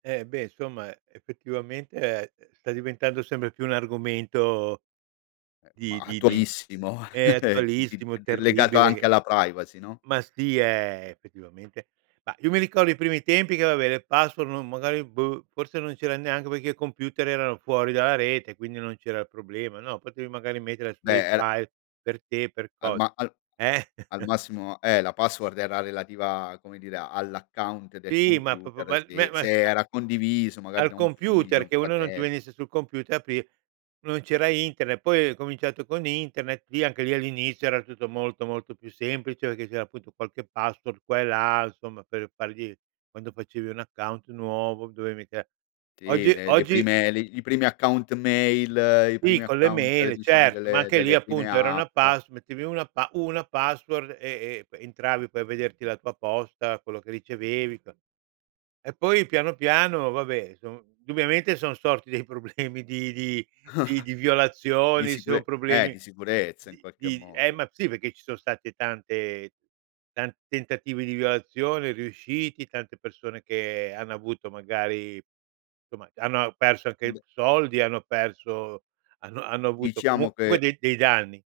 Eh, beh, insomma, effettivamente, ehm, sta diventando sempre più un argomento Ehm, ma di di di attualissimo ehm di attualissimo, uhm, di legato terribile che anche alla privacy no? Ma sì è, effettivamente mah io mi ricordo i primi tempi che vabbè, le password non magari boh, forse non c'era neanche perché i computer erano fuori dalla rete, quindi non c'era il problema. No, potevi magari mettere su dei Beh, era file per te, per Al cosa. ma al Eh? al massimo, eh, la password era relativa a come dire all'account del Sì, ma pro computer se probabilmen ma se s era condiviso magari Al da un figlio, computer, un che uno non ti fratel venisse sul computer, aprir non c'era Internet, poi ha cominciato con Internet, lì anche lì all'inizio era tutto molto, molto più semplice, perché c'era appunto qualche password qua e là insomma per fargli quando facevi un account nuovo, dovevi mica Sì Oggi le le oggi prime li i primi account mail i Sì primi con le account mail, diciamo certo, ma delle anche lì delle prime appunto era una app. pass mettevi una pass una password e e entravi poi a vederti la tua posta, quello che ricevevi e cos E poi piano, piano, vabbè insom indubbiamente son sorti dei problemi di di di di Di violazioni, se ho sicure eh, problemi di sicurezza in di qualche di ehm, modo. ma sì perché ci sono stati tante tanti tentativi di violazione riusciti, tante persone che hanno avuto magari insomma, hanno perso anche Be soldi, hanno perso hanno hanno avuto co Diciamo comunque che. dei dei danni.